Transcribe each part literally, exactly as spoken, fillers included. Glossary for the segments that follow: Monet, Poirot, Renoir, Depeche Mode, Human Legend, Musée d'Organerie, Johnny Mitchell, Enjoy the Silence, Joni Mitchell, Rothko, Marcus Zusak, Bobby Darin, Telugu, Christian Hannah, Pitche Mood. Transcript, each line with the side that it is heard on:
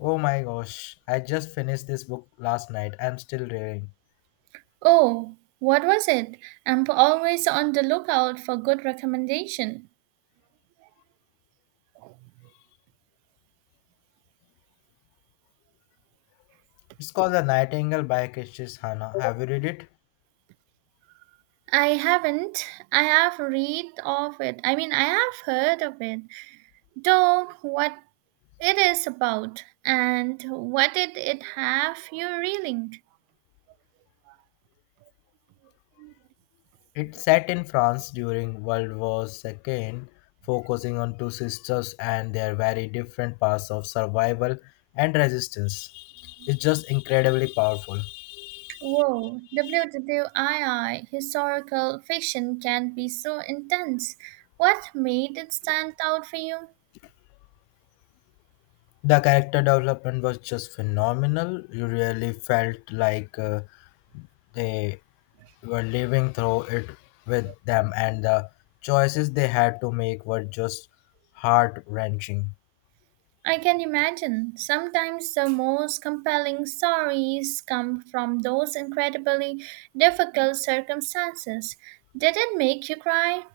left: Oh my gosh, I just finished this book last night. I'm still reading.
right: Oh, what was it? I'm always on the lookout for good recommendation.
left: It's called The Nightingale by Christian Hannah. Have you read it?
right: I haven't. I have read of it. I mean, I have heard of it. Though what it is about and what did it have you reeling?
left: It's set in France during World War two, focusing on two sisters and their very different paths of survival and resistance. It's just incredibly powerful.
right: Whoa, W W two historical fiction can be so intense. What made it stand out for you?
left: The character development was just phenomenal. You really felt like uh, they were living through it with them, and the choices they had to make were just heart wrenching.
right: I can imagine. Sometimes the most compelling stories come from those incredibly difficult circumstances. Did it make you cry?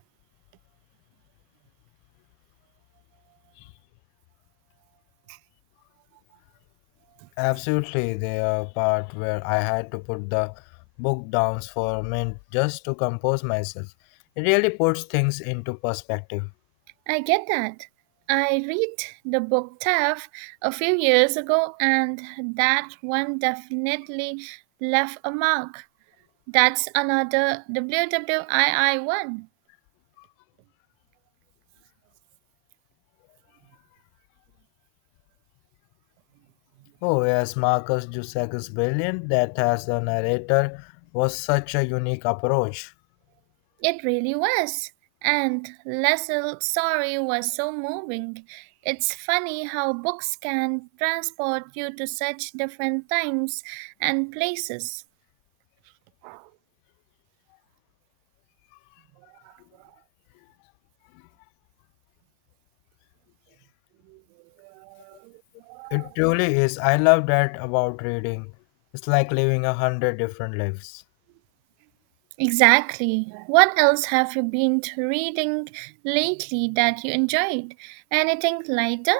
left: Absolutely, the part where I had to put the book down for a minute just to compose myself. It really puts things into perspective.
right: I get that. I read the book Tough a few years ago, and that one definitely left a mark. That's another World War Two one.
left: Oh yes, Marcus Zusak is brilliant. That as the narrator was such a unique approach.
right: It really was. And Leslie's story was so moving. It's funny how books can transport you to such different times and places.
left: It truly is. I love that about reading. It's like living a hundred different lives.
right: Exactly. What else have you been reading lately that you enjoyed? Anything lighter?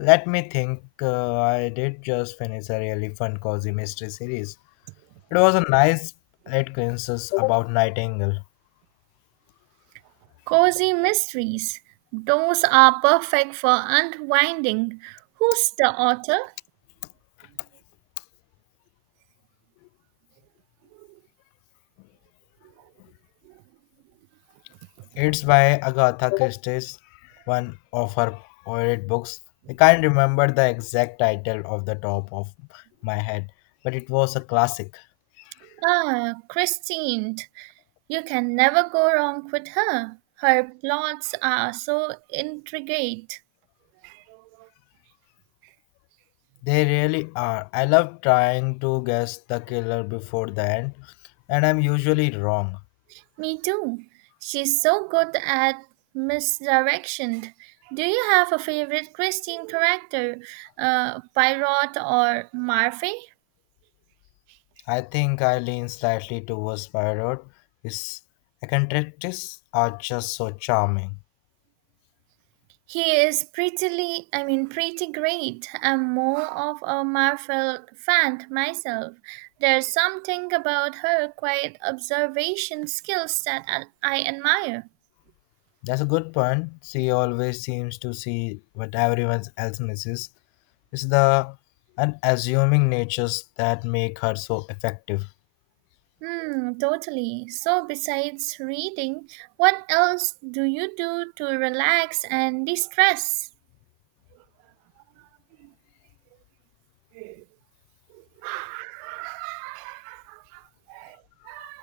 left: Let me think. Uh, I did just finish a really fun cozy mystery series. It was a nice late coincidence about Nightingale.
right: Cozy mysteries. Those are perfect for unwinding. Who's the author?
left: It's by Agatha Christie's one of her favorite books. I can't remember the exact title off the top of my head, but it was a classic.
right: Ah, Christine. You can never go wrong with her. Her plots are so intricate.
left: They really are. I love trying to guess the killer before the end, and I'm usually wrong.
right: Me too. She's so good at misdirection. Do you have a favorite Christine character, uh, Pyrot or Murphy?
left: I think I lean slightly towards Poirot. His eccentricities are just so charming.
right: He is prettily, I mean, pretty great. I'm more of a Marvel fan myself. There's something about her quiet observation skills that I I admire.
left: That's a good point. She always seems to see what everyone else misses. It's the unassuming natures that make her so effective.
right: Hmm, totally. So, besides reading, what else do you do to relax and de stress?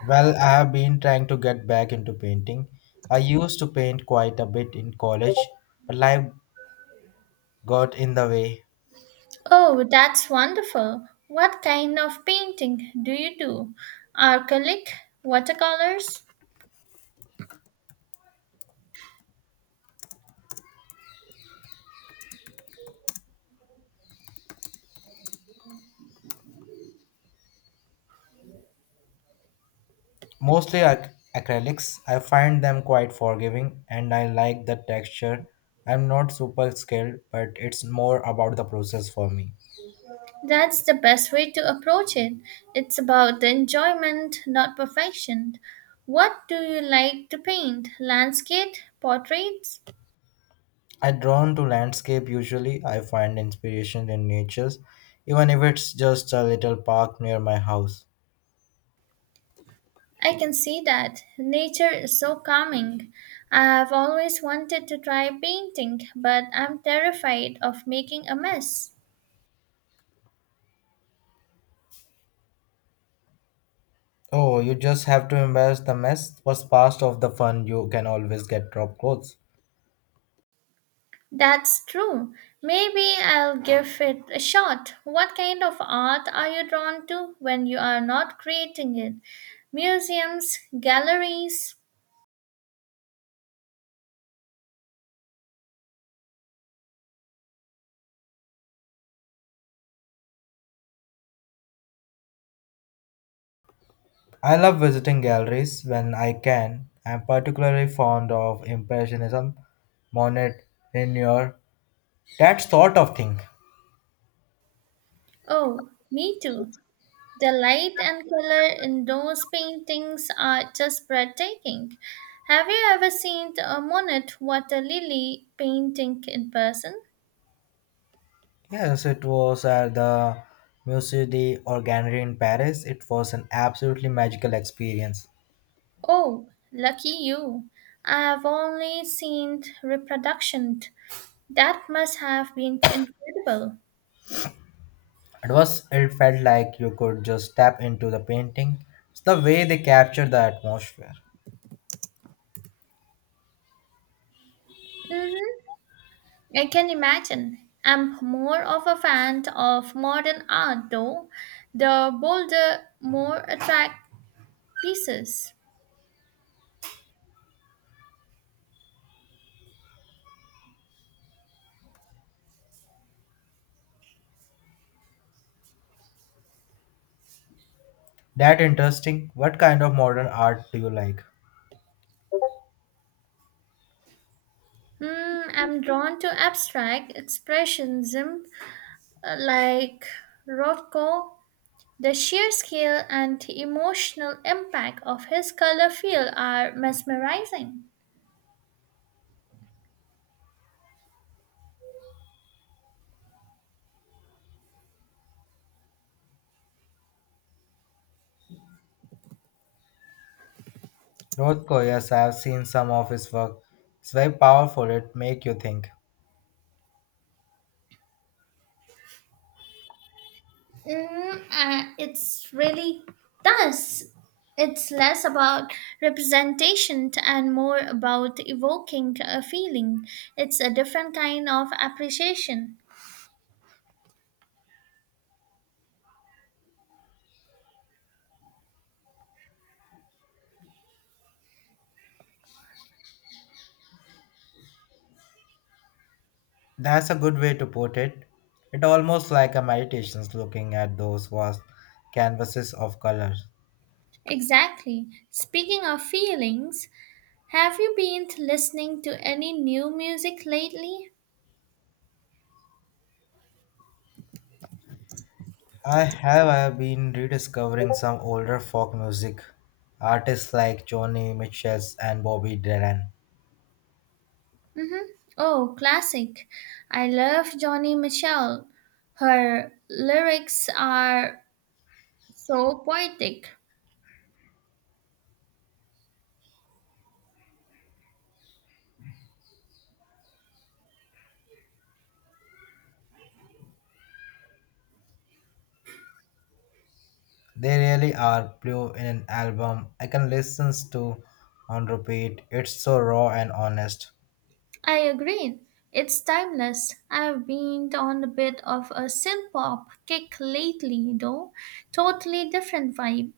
left: Well, I have been trying to get back into painting. I used to paint quite a bit in college, but life got in the way.
right: Oh, that's wonderful. What kind of painting do you do? Acrylic, watercolors?
left: Mostly ac- acrylics. I find them quite forgiving and I like the texture. I'm not super skilled, but it's more about the process for me.
right: That's the best way to approach it. It's about the enjoyment, not perfection. What do you like to paint? Landscape, portraits?
left: I drawn to landscape usually. I find inspiration in natures, even if it's just a little park near my house.
right: I can see that. Nature is so calming. I've always wanted to try painting, but I'm terrified of making a mess.
left: Oh, you just have to embrace the mess. Was part of the fun. You can always get drop clothes.
right: That's true. Maybe I'll give it a shot. What kind of art are you drawn to when you are not creating it? Museums, galleries?
left: I love visiting galleries when I can. I'm particularly fond of Impressionism, Monet, Renoir, that sort of thing.
right: Oh, me too. The light and color in those paintings are just breathtaking. Have you ever seen a Monet water lily painting in person?
left: Yes, it was at the Musée d'Organerie in Paris. It was an absolutely magical experience.
right: Oh, lucky you. I have only seen reproductions. That must have been incredible.
left: It was it felt like you could just step into the painting. It's the way they capture the atmosphere.
right: Mm-hmm. I can imagine. I'm more of a fan of modern art though, the bolder, more attract pieces.
left: That interesting. What kind of modern art do you like?
right: Hmm, I'm drawn to abstract expressionism uh, like Rothko. The sheer scale and emotional impact of his color field are mesmerizing.
left: Rothko, yes, I have seen some of his work. It's very powerful. It make you think.
right: Mm, uh, it's really does. It's less about representation and more about evoking a feeling. It's a different kind of appreciation.
left: That's a good way to put it. It almost like a meditation looking at those vast canvases of color.
right: Exactly. Speaking of feelings, have you been listening to any new music lately?
left: I have I have been rediscovering some older folk music artists like Joni Mitchell and Bobby Darin.
right: Mm-hmm. Oh, classic. I love Johnny Mitchell. Her lyrics are so poetic.
left: They really are blue in an album I can listen to on repeat. It's so raw and honest.
right: I agree. It's timeless. I've been on a bit of a synth pop kick lately, though. Totally different vibe.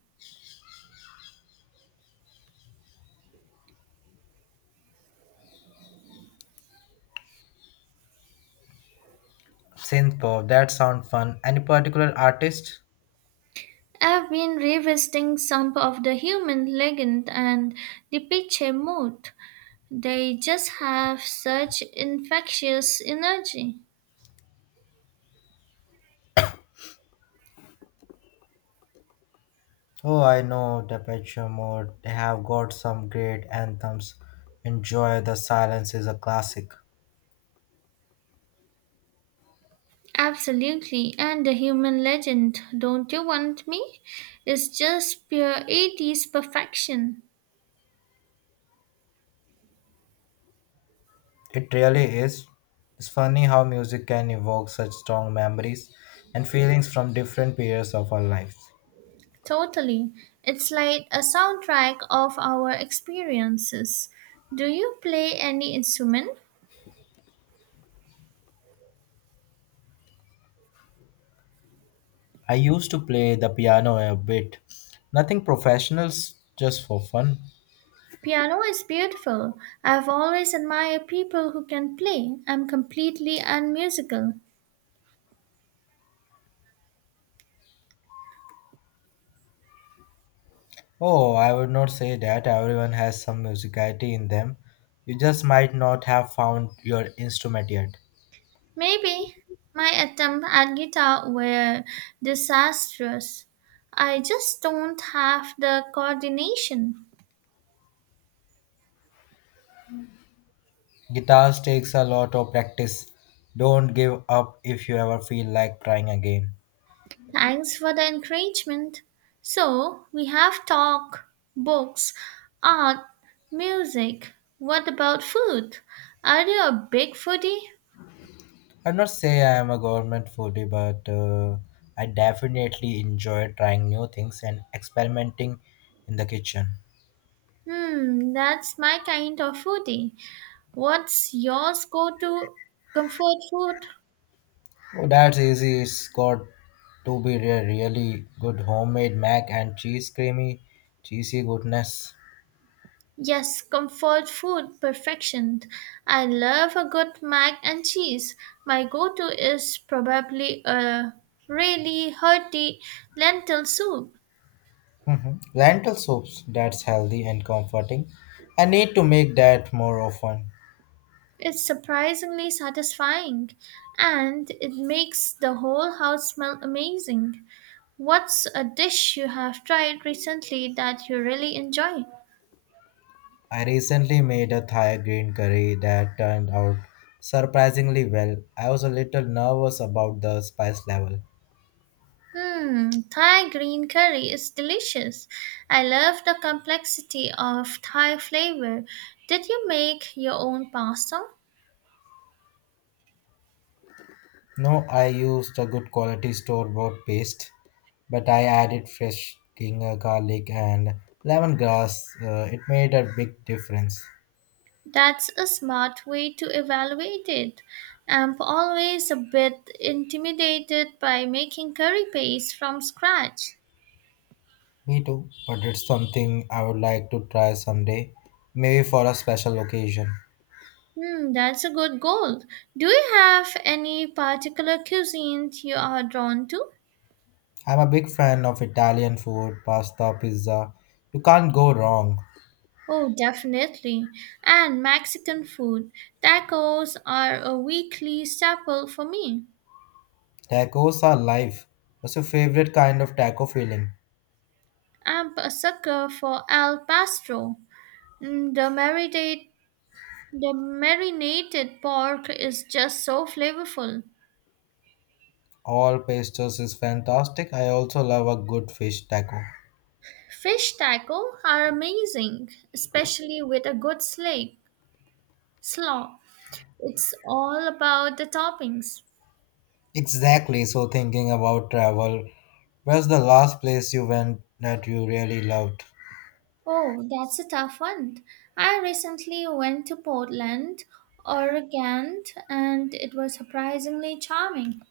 left: Synthpop, that sound fun. Any particular artist?
right: I've been revisiting some of the Human Legend and the Pitche Mood. They just have such infectious energy.
left: Oh, I know Depeche Mode. They have got some great anthems. Enjoy the Silence is a classic.
right: Absolutely, and the human legend, Don't You Want Me? Is just pure eighties perfection.
left: It really is. It's funny how music can evoke such strong memories and feelings from different periods of our lives.
right: Totally. It's like a soundtrack of our experiences. Do you play any instrument?
left: I used to play the piano a bit, nothing professional, s- just for fun.
right: Piano is beautiful. I've always admired people who can play. I'm completely unmusical.
left: Oh, I would not say that everyone has some musicality in them. You just might not have found your instrument yet.
right: Maybe my attempts at guitar were disastrous. I just don't have the coordination.
left: Guitars takes a lot of practice. Don't give up if you ever feel like trying again.
right: Thanks for the encouragement. So, we have talk, books, art, music. What about food? Are you a big foodie?
left: I'd not say I am a government foodie, but uh, I definitely enjoy trying new things and experimenting in the kitchen.
right: Hmm, that's my kind of foodie. What's yours go to comfort food?
left: Oh, that's easy. It's got to be a really good homemade mac and cheese, creamy, cheesy goodness.
right: Yes, comfort food perfection. I love a good mac and cheese. My go-to is probably a really hearty lentil soup.
left: Mhm. Lentil soups, that's healthy and comforting. I need to make that more often.
right: It's surprisingly satisfying and it makes the whole house smell amazing. What's a dish you have tried recently that you really enjoy?
left: I recently made a Thai green curry that turned out surprisingly well. I was a little nervous about the spice level.
right: Hmm, Thai green curry is delicious. I love the complexity of Thai flavor. Did you make your own pasta?
left: No, I used a good quality store bought paste, but I added fresh king uh, garlic and lemongrass. Uh, it made a big difference.
right: That's a smart way to evaluate it. I'm always a bit intimidated by making curry paste from scratch.
left: Me too, but it's something I would like to try someday, maybe for a special occasion.
right: Hmm, that's a good goal. Do you have any particular cuisine you are drawn to?
left: I'm a big fan of Italian food, pasta, pizza. You can't go wrong.
right: Oh, definitely. And Mexican food. Tacos are a weekly staple for me.
left: Tacos are life. What's your favorite kind of taco filling?
right: I'm a sucker for al pastor. Mm, The marinade, the marinated pork is just so flavorful.
left: All pastas is fantastic. I also love a good fish taco.
right: Fish taco are amazing, especially with a good slake, slaw. It's all about the toppings.
left: Exactly. So, thinking about travel, where's the last place you went that you really loved?
right: Oh, that's a tough one. I recently went to Portland, Oregon, and it was surprisingly charming.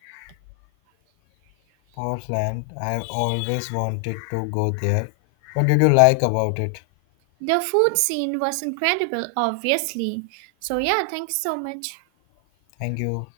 left: Portland. I've always wanted to go there. What did you like about it?
right: The food scene was incredible, obviously. So, yeah, thank you so much.
left: Thank you.